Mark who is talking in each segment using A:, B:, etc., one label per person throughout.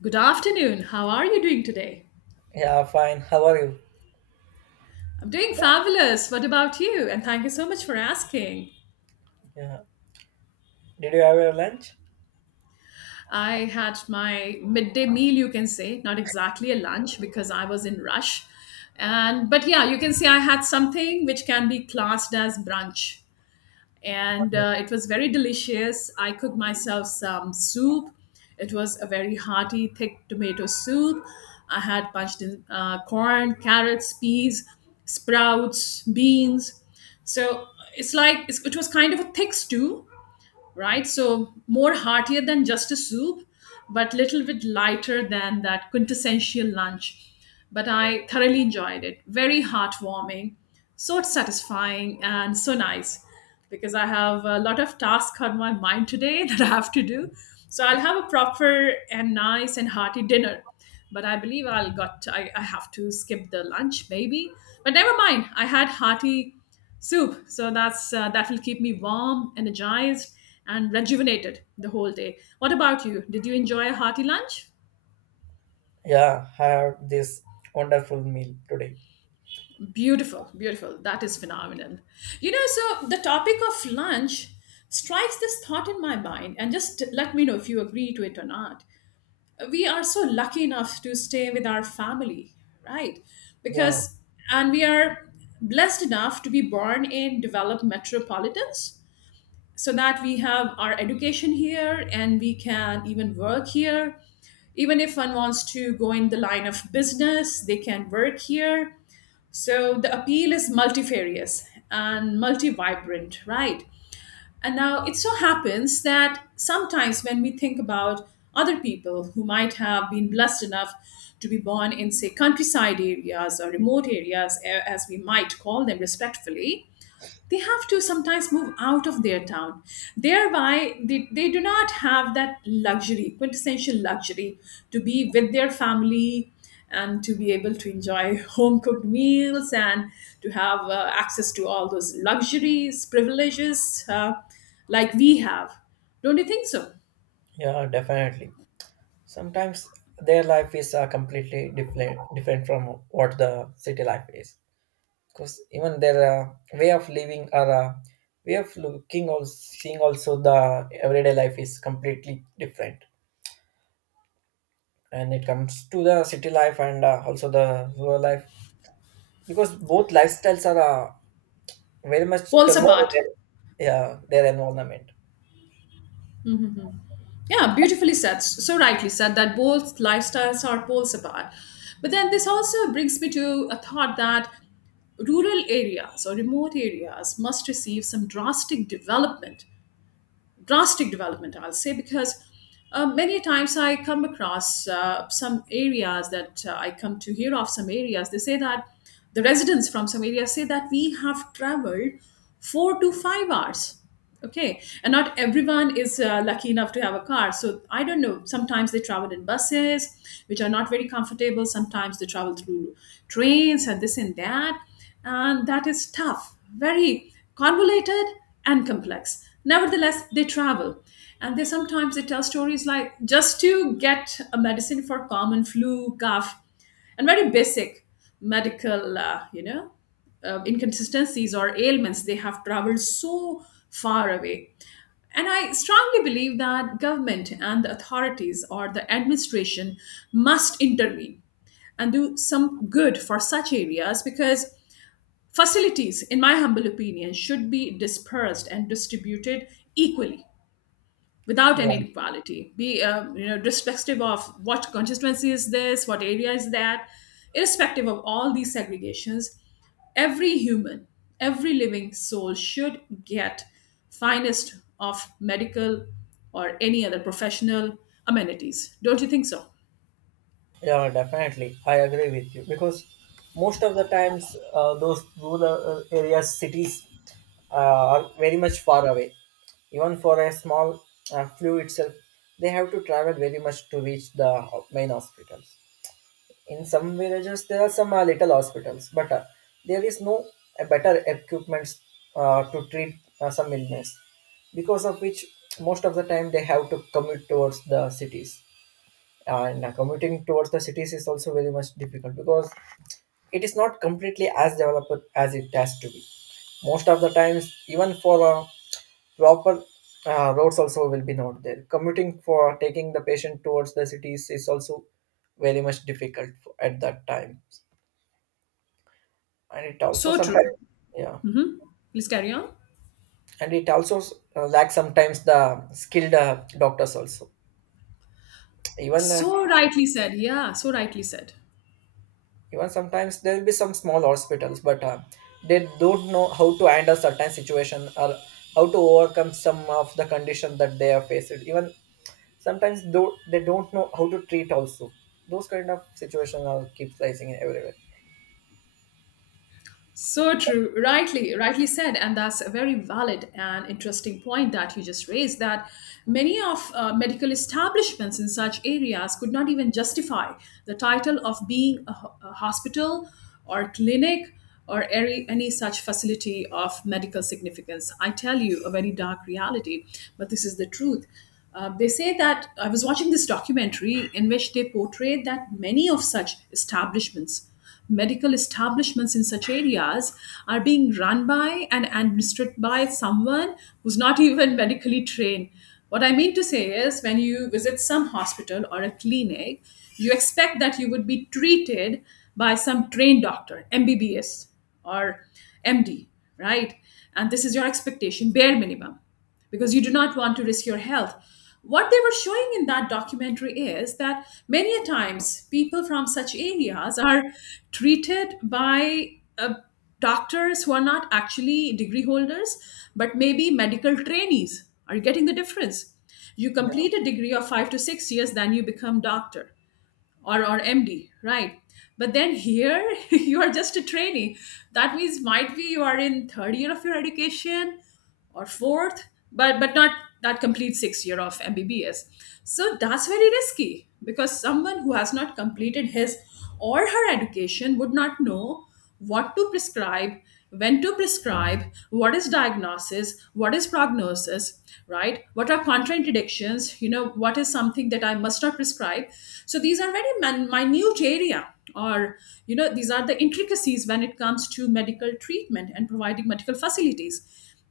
A: Good afternoon. How are you doing today?
B: Yeah, fine. How are you?
A: I'm doing fabulous. What about you? And thank you so much for asking.
B: Yeah. Did you have your lunch?
A: I had my midday meal, you can say, not exactly a lunch because I was in rush. And but yeah, you can say I had something which can be classed as brunch. And It was very delicious. I cooked myself some soup. It was a very hearty, thick tomato soup. I had punched in corn, carrots, peas, sprouts, beans. So it's like it was kind of a thick stew, right? So more heartier than just a soup, but little bit lighter than that quintessential lunch. But I thoroughly enjoyed it. Very heartwarming, so satisfying, and so nice because I have a lot of tasks on my mind today that I have to do. So I'll have a proper and nice and hearty dinner. But I believe I have to skip the lunch maybe. But never mind. I had hearty soup. So that's that will keep me warm, energized, and rejuvenated the whole day. What about you? Did you enjoy a hearty lunch?
B: Yeah, I have this wonderful meal today.
A: Beautiful, beautiful. That is phenomenal. You know, so the topic of lunch strikes this thought in my mind, and just let me know if you agree to it or not. We are so lucky enough to stay with our family, right?
B: Yeah,
A: Because, and we are blessed enough to be born in developed metropolitans so that we have our education here and we can even work here. Even if one wants to go in the line of business, they can work here. So the appeal is multifarious and multi vibrant, right? And now it so happens that sometimes when we think about other people who might have been blessed enough to be born in, say, countryside areas or remote areas, as we might call them respectfully, they have to sometimes move out of their town. Thereby, they do not have that luxury, quintessential luxury, to be with their family and to be able to enjoy home cooked meals and to have access to all those luxuries, privileges, like we have. Don't you think so?
B: yeah, definitely. Sometimes their life is completely different from what the city life is. Because even their way of living or way of looking or seeing also the everyday life is completely different. And it comes to the city life and also the rural life, because both lifestyles are very much
A: Poles
B: turmoil in
A: apart.
B: their, yeah, their environment.
A: Yeah, beautifully said. So rightly said that both lifestyles are poles apart. But then this also brings me to a thought that rural areas or remote areas must receive some drastic development, drastic development, I'll say. Because many times I come across some areas, that I come to hear of some areas, they say that the residents from some areas say that we have traveled 4 to 5 hours. Okay, and not everyone is lucky enough to have a car, so I don't know, sometimes they travel in buses which are not very comfortable, sometimes they travel through trains and this and that, and that is tough, very convoluted and complex. Nevertheless, they travel, and they sometimes they tell stories like just to get a medicine for common flu, cough, and very basic medical inconsistencies or ailments. They have traveled so far away. And I strongly believe that government and the authorities or the administration must intervene and do some good for such areas, because facilities, in my humble opinion, should be dispersed and distributed equally, without
B: Yeah,
A: any inequality, irrespective of what constituency is this, what area is that, irrespective of all these segregations, every human, every living soul should get finest of medical or any other professional amenities. Don't you think so?
B: yeah, definitely, I agree with you, because most of the times those rural areas cities are very much far away, even for a small flu itself. They have to travel very much to reach the main hospitals. In some villages, there are some little hospitals, but there is no better equipment to treat some illness, because of which most of the time they have to commute towards the cities. And commuting towards the cities is also very much difficult because it is not completely as developed as it has to be. Most of the times, even for a proper roads also will be not there. Commuting for taking the patient towards the cities is also very much difficult at that time, and it also
A: So
B: sometimes.
A: true.
B: Yeah,
A: Please carry on.
B: and it also lacks sometimes the skilled doctors also. Even uh,
A: So rightly said. Yeah, so rightly said.
B: even sometimes there will be some small hospitals, but they don't know how to handle certain situation or how to overcome some of the condition that they are faced. Even sometimes, though they don't know how to treat also, those kind of situations are keep rising everywhere.
A: So true. Rightly, rightly said. And that's a very valid and interesting point that you just raised, that many of medical establishments in such areas could not even justify the title of being a hospital or clinic or any such facility of medical significance. I tell you, a very dark reality, but this is the truth. They say that I was watching this documentary in which they portrayed that many of such establishments, medical establishments in such areas, are being run by and administered by someone who's not even medically trained. What I mean to say is, when you visit some hospital or a clinic, you expect that you would be treated by some trained doctor, MBBS or MD, right? And this is your expectation, bare minimum, because you do not want to risk your health. What they were showing in that documentary is that many a times people from such areas are treated by doctors who are not actually degree holders, but maybe medical trainees. Are you getting the difference? You
B: Yeah.
A: complete a degree of 5 to 6 years, then you become doctor or MD, right? But then here you are just a trainee. That means might be you are in third year of your education or fourth, but not that complete 6 year of MBBS. So that's very risky, because someone who has not completed his or her education would not know what to prescribe, when to prescribe, what is diagnosis, what is prognosis, right, what are contraindications, what is something that I must not prescribe. So these are very minute area, or these are the intricacies when it comes to medical treatment and providing medical facilities.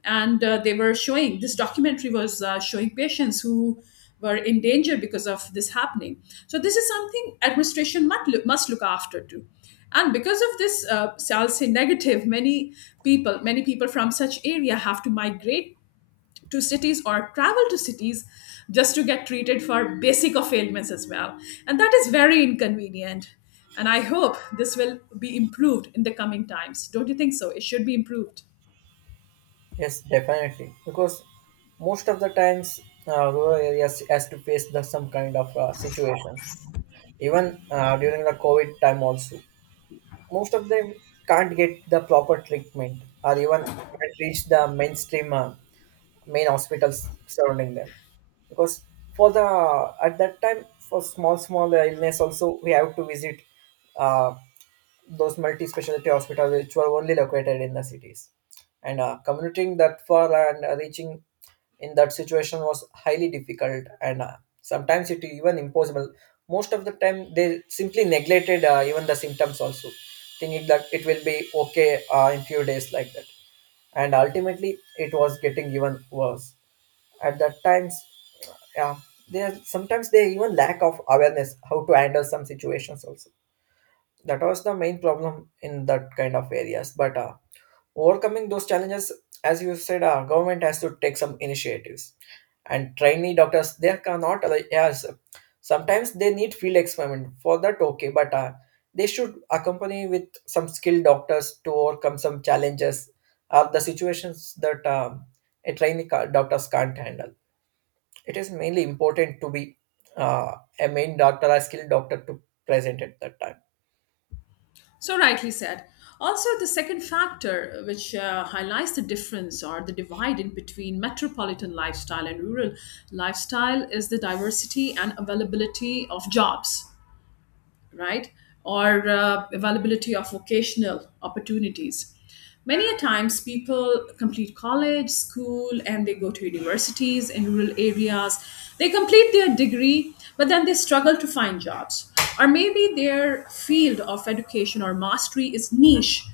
A: And they were showing this documentary was showing patients who were in danger because of this happening. So this is something administration must must look after too. And because of this, so I'll say, negative. Many people from such area have to migrate to cities or travel to cities just to get treated for basic of ailments as well. And that is very inconvenient. And I hope this will be improved in the coming times. Don't you think so? It should be improved.
B: Yes, definitely, because most of the times rural areas has to face some kind of situations, even during the covid time also. Most of them can't get the proper treatment or even can't reach the mainstream main hospitals surrounding them, because for the at that time, for small small illness also, we have to visit uh, those multi-specialty hospitals, which were only located in the cities. And commuting that far and reaching in that situation was highly difficult, and sometimes it even impossible. Most of the time they simply neglected even the symptoms also, thinking that it will be okay in few days, like that, and ultimately it was getting even worse at that times. Yeah. Sometimes they even lack of awareness how to handle some situations also. That was the main problem in that kind of areas, but overcoming those challenges, as you said, government has to take some initiatives. And trainee doctors they cannot, like, yes, sometimes they need field experiment for that, okay, but they should accompany with some skilled doctors to overcome some challenges or the situations that a trainee doctors can't handle. It is mainly important to be uh, a main doctor, a skilled doctor, to present at that time.
A: So rightly said. Also, the second factor which highlights the difference or the divide in between metropolitan lifestyle and rural lifestyle is the diversity and availability of jobs, right? Or availability of vocational opportunities. Many a times, people complete college, school, and they go to universities in rural areas. They complete their degree, but then they struggle to find jobs. Or maybe their field of education or mastery is niche,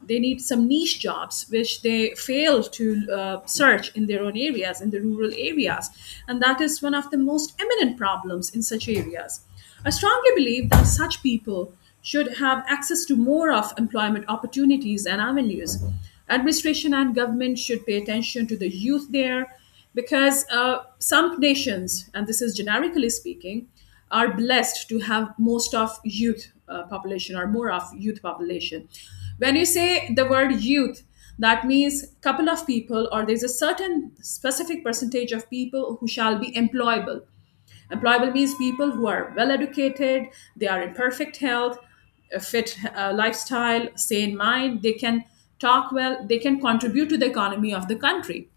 A: they need some niche jobs which they fail to search in their own areas in the rural areas. And that is one of the most eminent problems in such areas. I strongly believe that such people should have access to more of employment opportunities and avenues. Administration and government should pay attention to the youth there, because some nations, and this is generically speaking, are blessed to have most of youth population, or more of youth population. When you say the word youth, that means couple of people, or there's a certain specific percentage of people who shall be employable. Employable means people who are well educated, they are in perfect health, a fit lifestyle, sane mind, they can talk well, they can contribute to the economy of the country.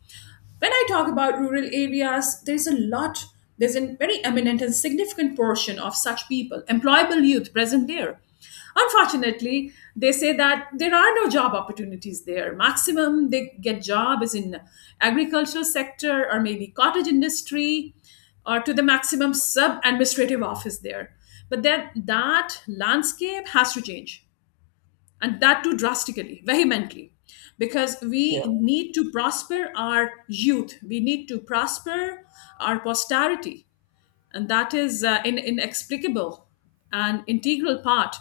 A: When I talk about rural areas, there's a very eminent and significant portion of such people, employable youth present there. Unfortunately, they say that there are no job opportunities there. Maximum they get job is in agricultural sector, or maybe cottage industry, or to the maximum sub administrative office there. But then that landscape has to change, and that too drastically, vehemently, because we need to prosper our youth, we need to prosper our posterity, and that is inexplicable and integral part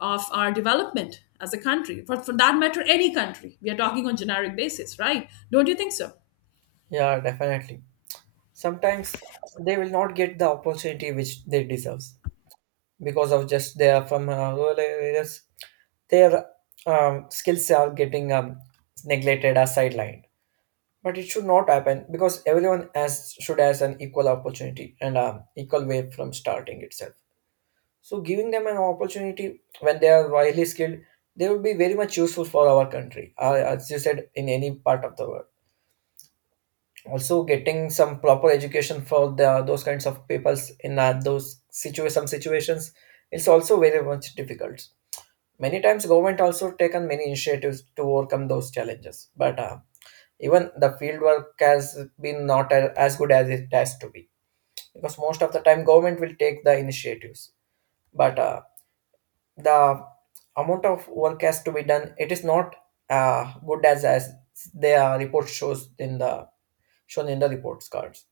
A: of our development as a country. For that matter, any country. We are talking on generic basis, right? Don't you think so?
B: Yeah, definitely. Sometimes they will not get the opportunity which they deserves because of just they are from rural areas. Their skills are getting neglected or sidelined. But it should not happen, because everyone has should has an equal opportunity and equal way from starting itself. So giving them an opportunity, when they are highly skilled, they will be very much useful for our country. As you said, in any part of the world. Also getting some proper education for those kinds of peoples in those some situations is also very much difficult. Many times government also taken many initiatives to overcome those challenges, but even the field work has been not as good as it has to be, because most of the time government will take the initiatives, but the amount of work has to be done, it is not good as their report shows in the shown in the reports cards.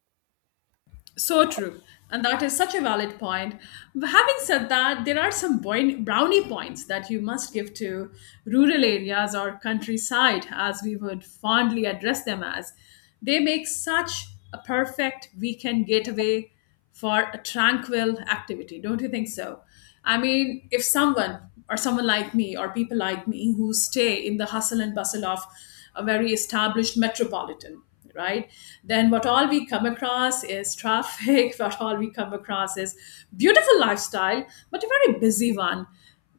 A: So true. And that is such a valid point. Having said that, there are some brownie points that you must give to rural areas or countryside, as we would fondly address them as. They make such a perfect weekend getaway for a tranquil activity, don't you think so? I mean, if someone or someone like me or people like me who stay in the hustle and bustle of a very established metropolitan, right, then what all we come across is traffic, what all we come across is beautiful lifestyle, but a very busy one,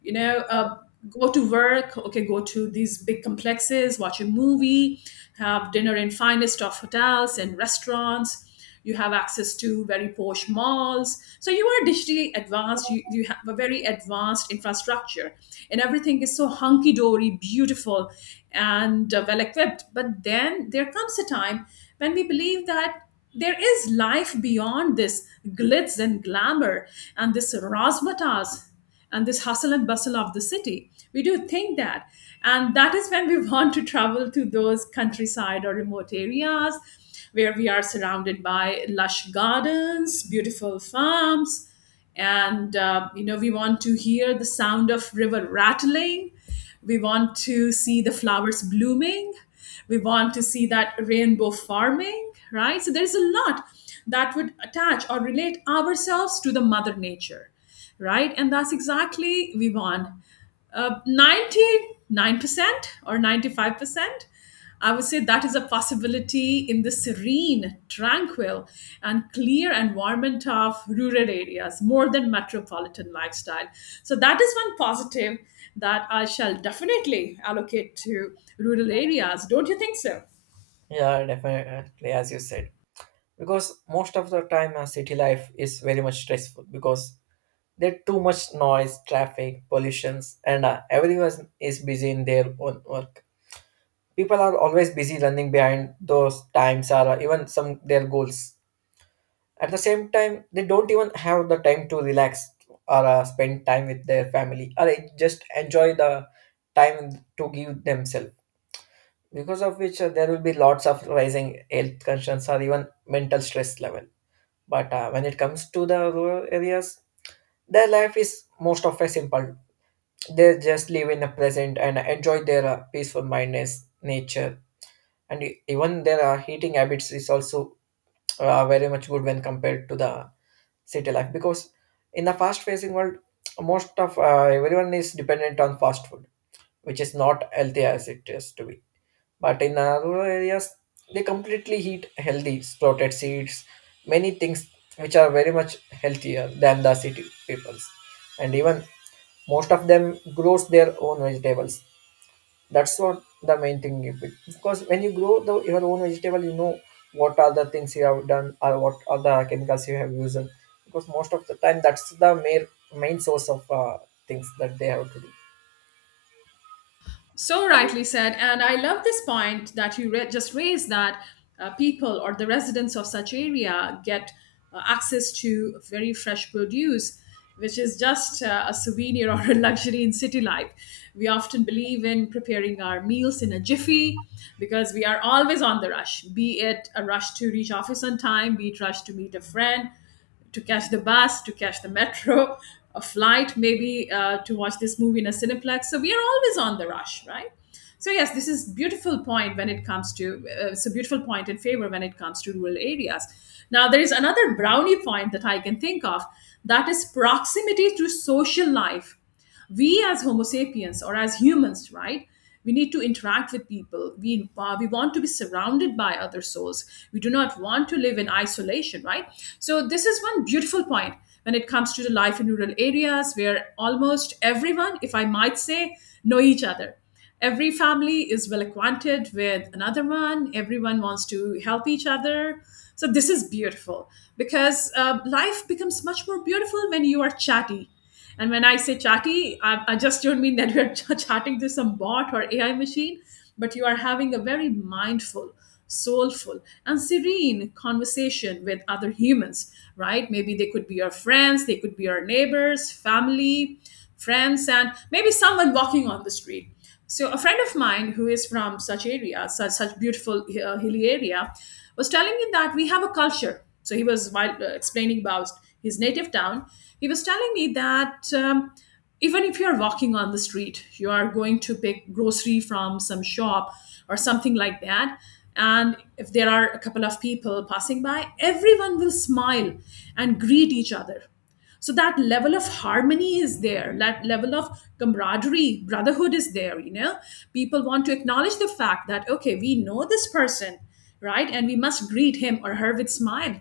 A: you know uh, go to work, okay, go to these big complexes, watch a movie, have dinner in finest of hotels and restaurants, you have access to very posh malls, so you are digitally advanced, you have a very advanced infrastructure, and everything is so hunky-dory beautiful and well equipped. But then there comes a time when we believe that there is life beyond this glitz and glamour and this razzmatazz and this hustle and bustle of the city. We do think that. And that is when we want to travel to those countryside or remote areas where we are surrounded by lush gardens, beautiful farms, and we want to hear the sound of river rattling. We want to see the flowers blooming. We want to see that rainbow farming, right? So there's a lot that would attach or relate ourselves to the mother nature, right? And that's exactly we want. 99% or 95%, I would say that is a possibility in the serene, tranquil, and clear environment of rural areas more than metropolitan lifestyle. So that is one positive that I shall definitely allocate to rural areas. Don't you think so?
B: Yeah, definitely, as you said, because most of the time, city life is very much stressful, because there's too much noise, traffic, pollutions, and everyone is busy in their own work. People are always busy running behind those times or even some their goals. At the same time, they don't even have the time to relax or spend time with their family or just enjoy the time to give themselves. Because of which there will be lots of rising health concerns or even mental stress level. But when it comes to the rural areas, their life is most of a simple. They just live in the present and enjoy their peaceful mindness nature. And even their eating habits is also very much good when compared to the city life, because in the fast facing world, most of everyone is dependent on fast food, which is not healthy as it is to be. But in rural areas, they completely eat healthy sprouted seeds, many things, which are very much healthier than the city peoples. And even most of them grows their own vegetables. That's what the main thing is. Because when you grow your own vegetable, you know what are the things you have done or what are the chemicals you have used. Because most of the time, that's the main source of things that they have to do.
A: So rightly said. And I love this point that you just raised that people or the residents of such area get access to very fresh produce, which is just a souvenir or a luxury in city life. We often believe in preparing our meals in a jiffy because we are always on the rush, be it a rush to reach office on time, be it rush to meet a friend, to catch the bus, to catch the metro, a flight, maybe to watch this movie in a cineplex. So we are always on the rush, right? So yes, this is beautiful point when it comes to It's a beautiful point in favor when it comes to rural areas. Now there is another brownie point that I can think of, that is proximity to social life. We as homo sapiens or as humans, right, we need to interact with people. We want to be surrounded by other souls. We do not want to live in isolation, right? So this is one beautiful point when it comes to the life in rural areas, where almost everyone, if I might say, know each other. Every family is well acquainted with another one. Everyone wants to help each other. So this is beautiful because life becomes much more beautiful when you are chatty. And when I say chatty, I just don't mean that you're chatting to some bot or AI machine, but you are having a very mindful, soulful, and serene conversation with other humans, right? Maybe they could be your friends, they could be your neighbors, family, friends, and maybe someone walking on the street. So a friend of mine who is from such area, such beautiful hilly area, was telling me that we have a culture. So he was while explaining about his native town, he was telling me that even if you are walking on the street, you are going to pick grocery from some shop or something like that. And if there are a couple of people passing by, everyone will smile and greet each other. So that level of harmony is there, that level of camaraderie, brotherhood is there, you know, people want to acknowledge the fact that okay, we know this person, right, and we must greet him or her with smile.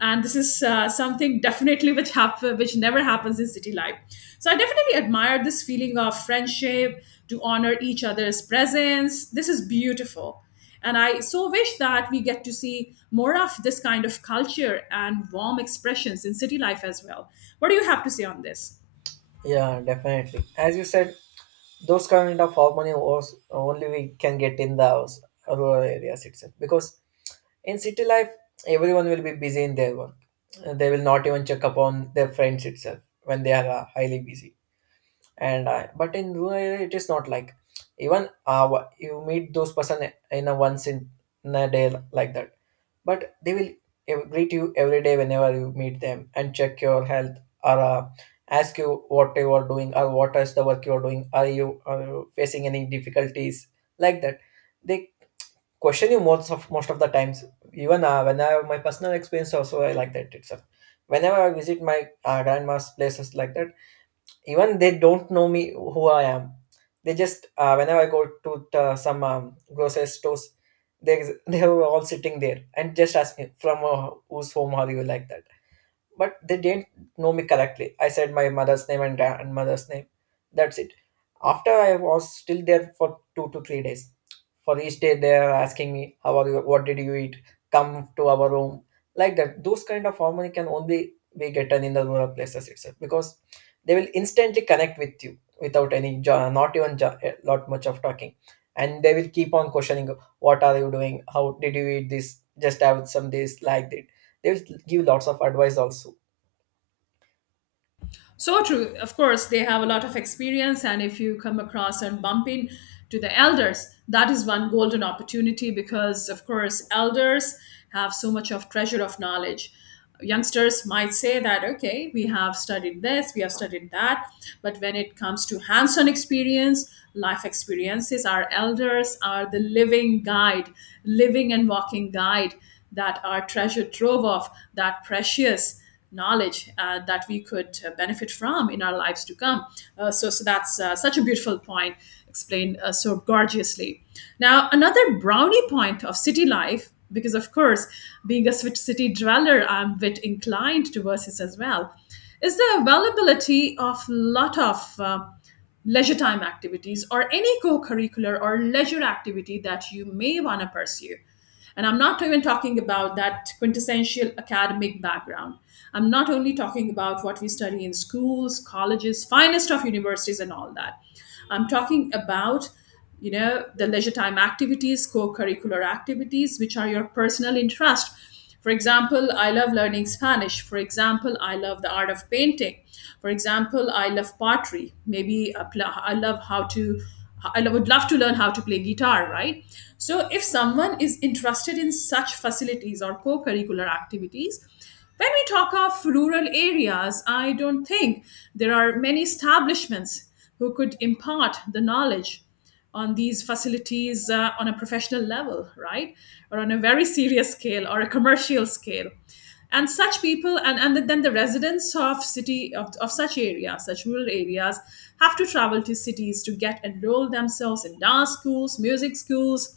A: And this is something definitely which never happens in city life. So I definitely admire this feeling of friendship, to honor each other's presence. This is beautiful, and I so wish that we get to see more of this kind of culture and warm expressions in city life as well. What do you have to say on this?
B: Yeah, definitely. As you said, those kind of harmony was only we can get in the rural areas itself, because in city life everyone will be busy in their work. They will not even check upon their friends itself when they are highly busy. But in rural area it is not like, even you meet those person in a once in a day, like that, but they will greet you every day whenever you meet them and check your health or ask you what you are doing or what is the work you are doing, are you facing any difficulties, like that. They question you most of the times. Even when I have my personal experience also, I like that itself, whenever I visit my grandma's places like that, even they don't know me who I am. They just whenever I go to some grocery stores, they were all sitting there and just ask me, from whose home are you, like that. But they didn't know me correctly. I said my mother's name and grandmother's name. That's it. After, I was still there for 2 to 3 days. For each day, they are asking me, "How are you? What did you eat? Come to our room." Like that. Those kind of harmony can only be gotten in the rural places itself, because they will instantly connect with you without not even jo- lot much of talking, and they will keep on questioning, "What are you doing? How did you eat this? Just have some this, like that." They will give lots of advice also.
A: So true. Of course, they have a lot of experience, and if you come across and bump in to the elders, that is one golden opportunity because, of course, elders have so much of treasure of knowledge. Youngsters might say that, okay, we have studied this, we have studied that, but when it comes to hands on experience, life experiences, our elders are the living guide, living and walking guide, that our treasure trove of, that precious knowledge that we could benefit from in our lives to come. So that's such a beautiful point explained so gorgeously. Now, another brownie point of city life, because of course, being a city dweller, I'm a bit inclined towards this as well, is the availability of lot of leisure time activities or any co-curricular or leisure activity that you may want to pursue, and I'm not even talking about that quintessential academic background. I'm not only talking about what we study in schools, colleges, finest of universities, and all that. I'm talking about, you know, the leisure time activities, co-curricular activities which are your personal interest. For example, I love learning Spanish. For example, I love the art of painting. For example, I love pottery. Maybe I love how to, I would love to learn how to play guitar, right? So, if someone is interested in such facilities or co curricular activities, when we talk of rural areas, I don't think there are many establishments who could impart the knowledge on these facilities on a professional level, right? Or on a very serious scale or a commercial scale. And such people, and then the residents of of such areas, such rural areas, have to travel to cities to get enroll themselves in dance schools, music schools,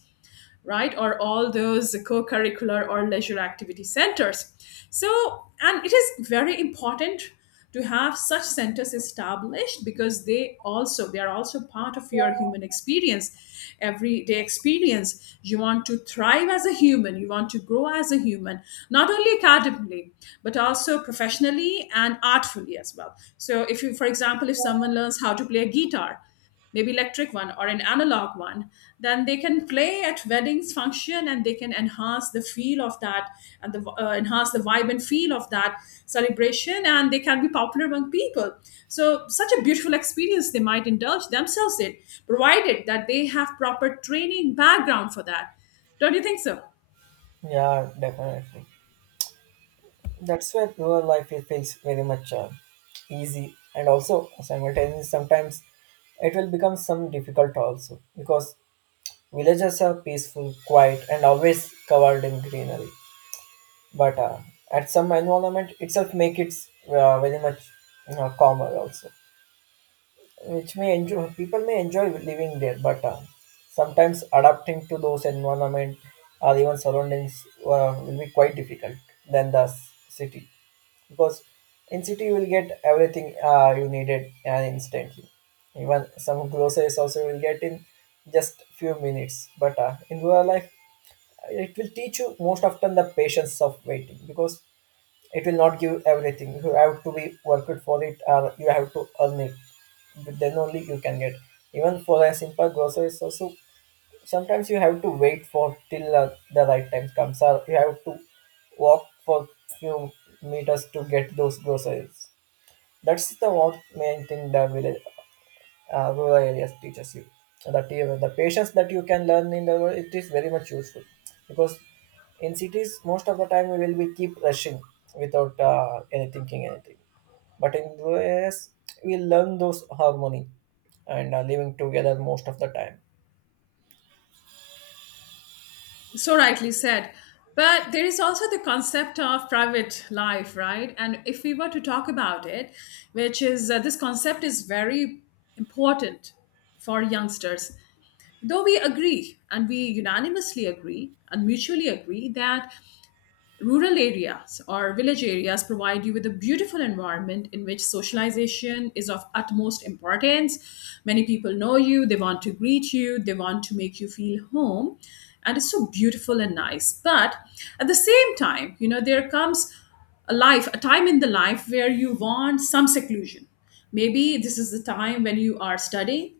A: right? Or all those co curricular or leisure activity centers. So, and it is very important to have such centers established because they are also part of your human experience, everyday experience. You want to thrive as a human, you want to grow as a human, not only academically, but also professionally and artfully as well. So if you, for example, if someone learns how to play a guitar, maybe electric one or an analog one, then they can play at weddings function, and they can enhance the feel of that, and the enhance the vibe and feel of that celebration, and they can be popular among people. So such a beautiful experience they might indulge themselves in, provided that they have proper training background for that. Don't you think so?
B: Yeah, definitely. That's where rural life it feels very much easy, and also simultaneously sometimes it will become some difficult also, because villages are peaceful, quiet, and always covered in greenery. But at some environment itself make it very much calmer also, which may enjoy people may enjoy living there, but sometimes adapting to those environment or even surroundings will be quite difficult than the city. Because in city you will get everything you needed, and instantly even some groceries also you will get in just few minutes. But in rural life it will teach you most often the patience of waiting, because it will not give everything, you have to be worked for it or you have to earn it. But then only you can get. Even for a simple groceries also, sometimes you have to wait for till the right time comes, or you have to walk for few meters to get those groceries. That's the one main thing the village rural areas teaches you, that even the patience that you can learn in the world it is very much useful. Because in cities most of the time we will be keep rushing without any thinking anything. But in rural areas we learn those harmony and living together most of the time.
A: So rightly said. But there is also the concept of private life, right? And if we were to talk about it, which is this concept is very important for youngsters, though we agree and we unanimously agree and mutually agree that rural areas or village areas provide you with a beautiful environment in which socialization is of utmost importance. Many people know you, they want to greet you, they want to make you feel home, and it's so beautiful and nice. But at the same time, you know, there comes a life, a time in the life where you want some seclusion. Maybe this is the time when you are studying,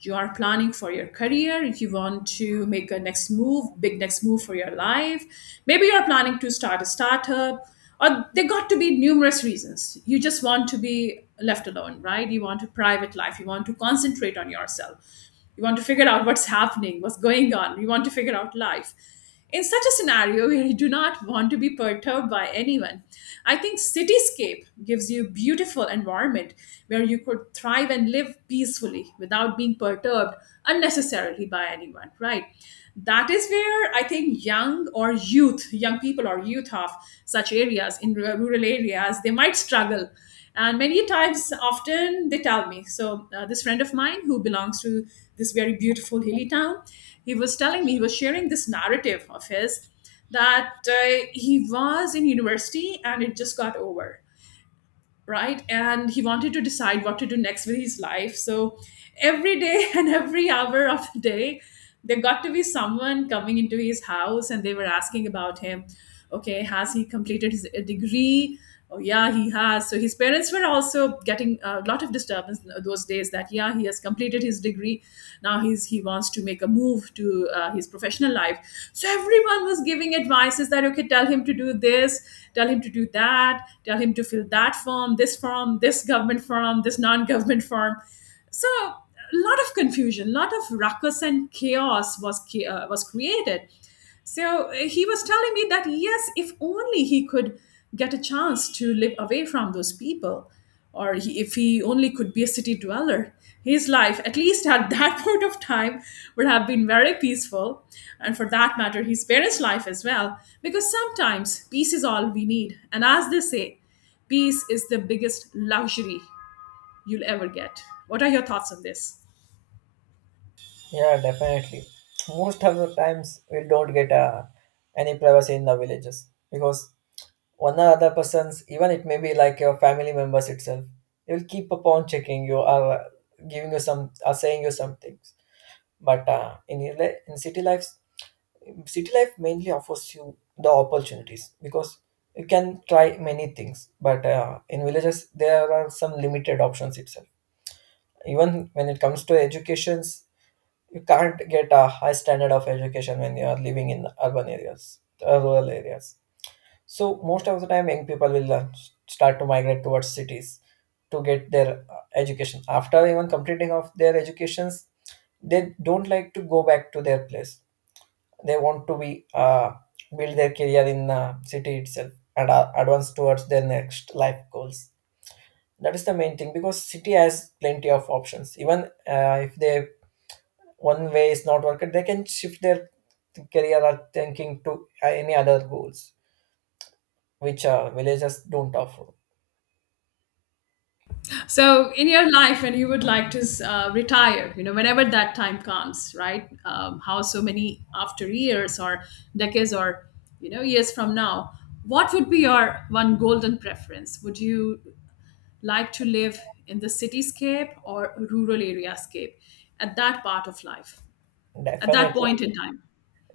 A: you are planning for your career, you want to make a next move, big next move for your life. Maybe you're planning to start a startup, or there got to be numerous reasons. You just want to be left alone, right? You want a private life, you want to concentrate on yourself, you want to figure out what's happening, what's going on, you want to figure out life. In such a scenario, we do not want to be perturbed by anyone. I think cityscape gives you a beautiful environment where you could thrive and live peacefully without being perturbed unnecessarily by anyone, right? That is where I think young or youth, young people or youth of such areas in rural areas, they might struggle, and many times, often they tell me. So, this friend of mine who belongs to this very beautiful hilly town, he was telling me, he was sharing this narrative of his that he was in university and it just got over, right? And he wanted to decide what to do next with his life. So every day and every hour of the day, there got to be someone coming into his house and they were asking about him. Okay, has he completed his a degree? Oh, yeah, he has. So his parents were also getting a lot of disturbance those days that, yeah, he has completed his degree. Now he wants to make a move to his professional life. So everyone was giving advices that, okay, tell him to do this, tell him to do that, tell him to fill that firm, this government firm, this non government firm. So, a lot of confusion, a lot of ruckus and chaos was created. So, he was telling me that yes, if only he could get a chance to live away from those people, or he, if he only could be a city dweller, his life, at least at that point of time, would have been very peaceful. And for that matter, his parents' life as well. Because sometimes peace is all we need. And as they say, peace is the biggest luxury you'll ever get. What are your thoughts on this?
B: Yeah, definitely. Most of the times we don't get any privacy in the villages, because one or other person's, even it may be like your family members itself, they will keep upon checking you or giving you some or saying you some things. But in your in city life mainly offers you the opportunities, because you can try many things. But in villages, there are some limited options itself. Even when it comes to educations, you can't get a high standard of education when you are living in urban areas, rural areas. So most of the time, young people will start to migrate towards cities to get their education. After even completing of their educations, they don't like to go back to their place. They want to be build their career in the city itself and advance towards their next life goals. That is the main thing, because city has plenty of options. Even if they one way is not working, they can shift their career or thinking to any other goals, which villages don't offer.
A: So, in your life, when you would like to retire, whenever that time comes, right? How so many after years or decades or, years from now, what would be your one golden preference? Would you like to live in the cityscape or rural area scape at that part of life, at that
B: Definitely,
A: point in time?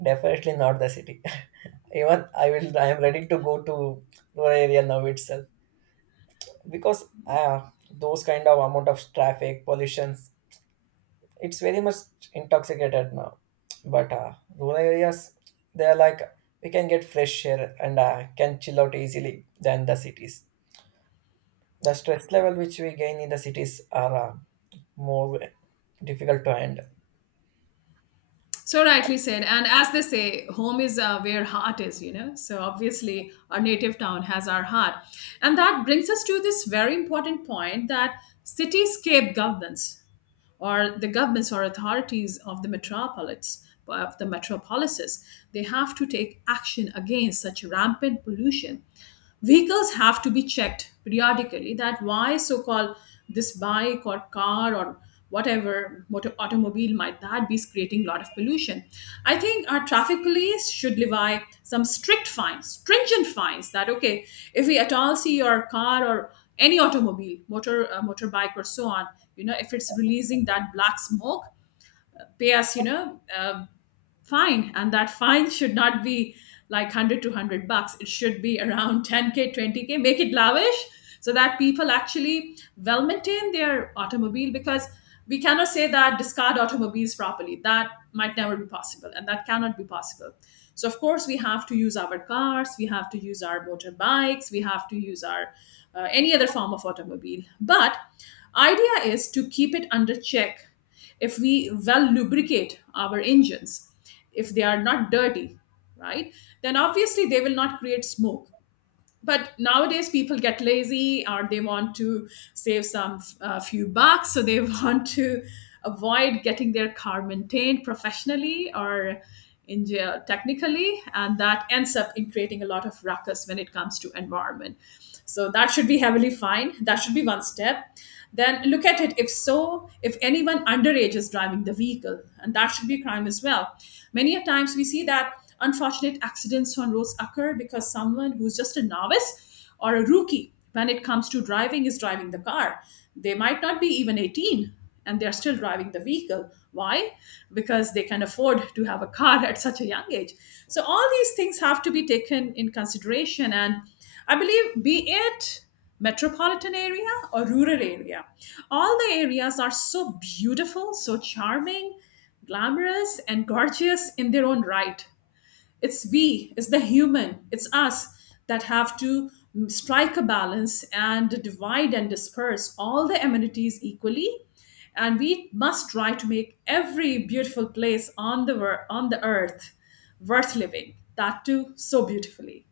B: definitely not the city. Even I am ready to go to rural area now itself, because those kind of amount of traffic pollutions, it's very much intoxicated now. But rural areas, they are like we can get fresh air and can chill out easily than the cities. The stress level which we gain in the cities are more difficult to end.
A: So rightly said. And as they say, home is where heart is. So obviously, our native town has our heart. And that brings us to this very important point that cityscape governments, or the governments or authorities of the metropolis of the metropolises, they have to take action against such rampant pollution. Vehicles have to be checked periodically, that why so called this bike or car or whatever motor automobile might that be is creating a lot of pollution. I think our traffic police should levy some strict fines, stringent fines, that okay, if we at all see your car or any automobile motor motorbike or so on, if it's releasing that black smoke, pay us, fine. And that fine should not be like 100 to 100 bucks. It should be around 10K, 20K. Make it lavish, so that people actually well maintain their automobile, because we cannot say that discard automobiles properly. That might never be possible, and that cannot be possible. So, of course, we have to use our cars, we have to use our motorbikes, we have to use our any other form of automobile. But idea is to keep it under check. If we well lubricate our engines, if they are not dirty, right, then obviously they will not create smoke. But nowadays people get lazy, or they want to save some few bucks, so they want to avoid getting their car maintained professionally or in jail technically, and that ends up in creating a lot of ruckus when it comes to environment. So that should be heavily fined, that should be one step. Then look at it, if so, if anyone underage is driving the vehicle, and that should be a crime as well. Many a times we see that unfortunate accidents on roads occur because someone who's just a novice or a rookie when it comes to driving is driving the car. They might not be even 18, and they're still driving the vehicle. Why? Because they can afford to have a car at such a young age. So, all these things have to be taken in consideration. And I believe, be it metropolitan area or rural area, all the areas are so beautiful, so charming, glamorous, and gorgeous in their own right. It's we, it's the human, it's us that have to strike a balance and divide and disperse all the amenities equally. And we must try to make every beautiful place on the earth worth living. That too, so beautifully.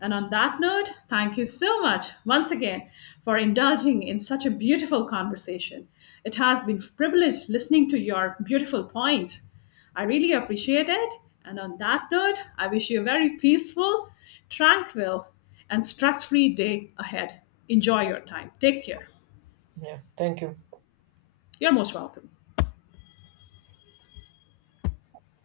A: And on that note, thank you so much once again for indulging in such a beautiful conversation. It has been a privilege listening to your beautiful points. I really appreciate it. And on that note, I wish you a very peaceful, tranquil, and stress free day ahead. Enjoy your time. Take care.
B: Yeah, thank you.
A: You're most welcome.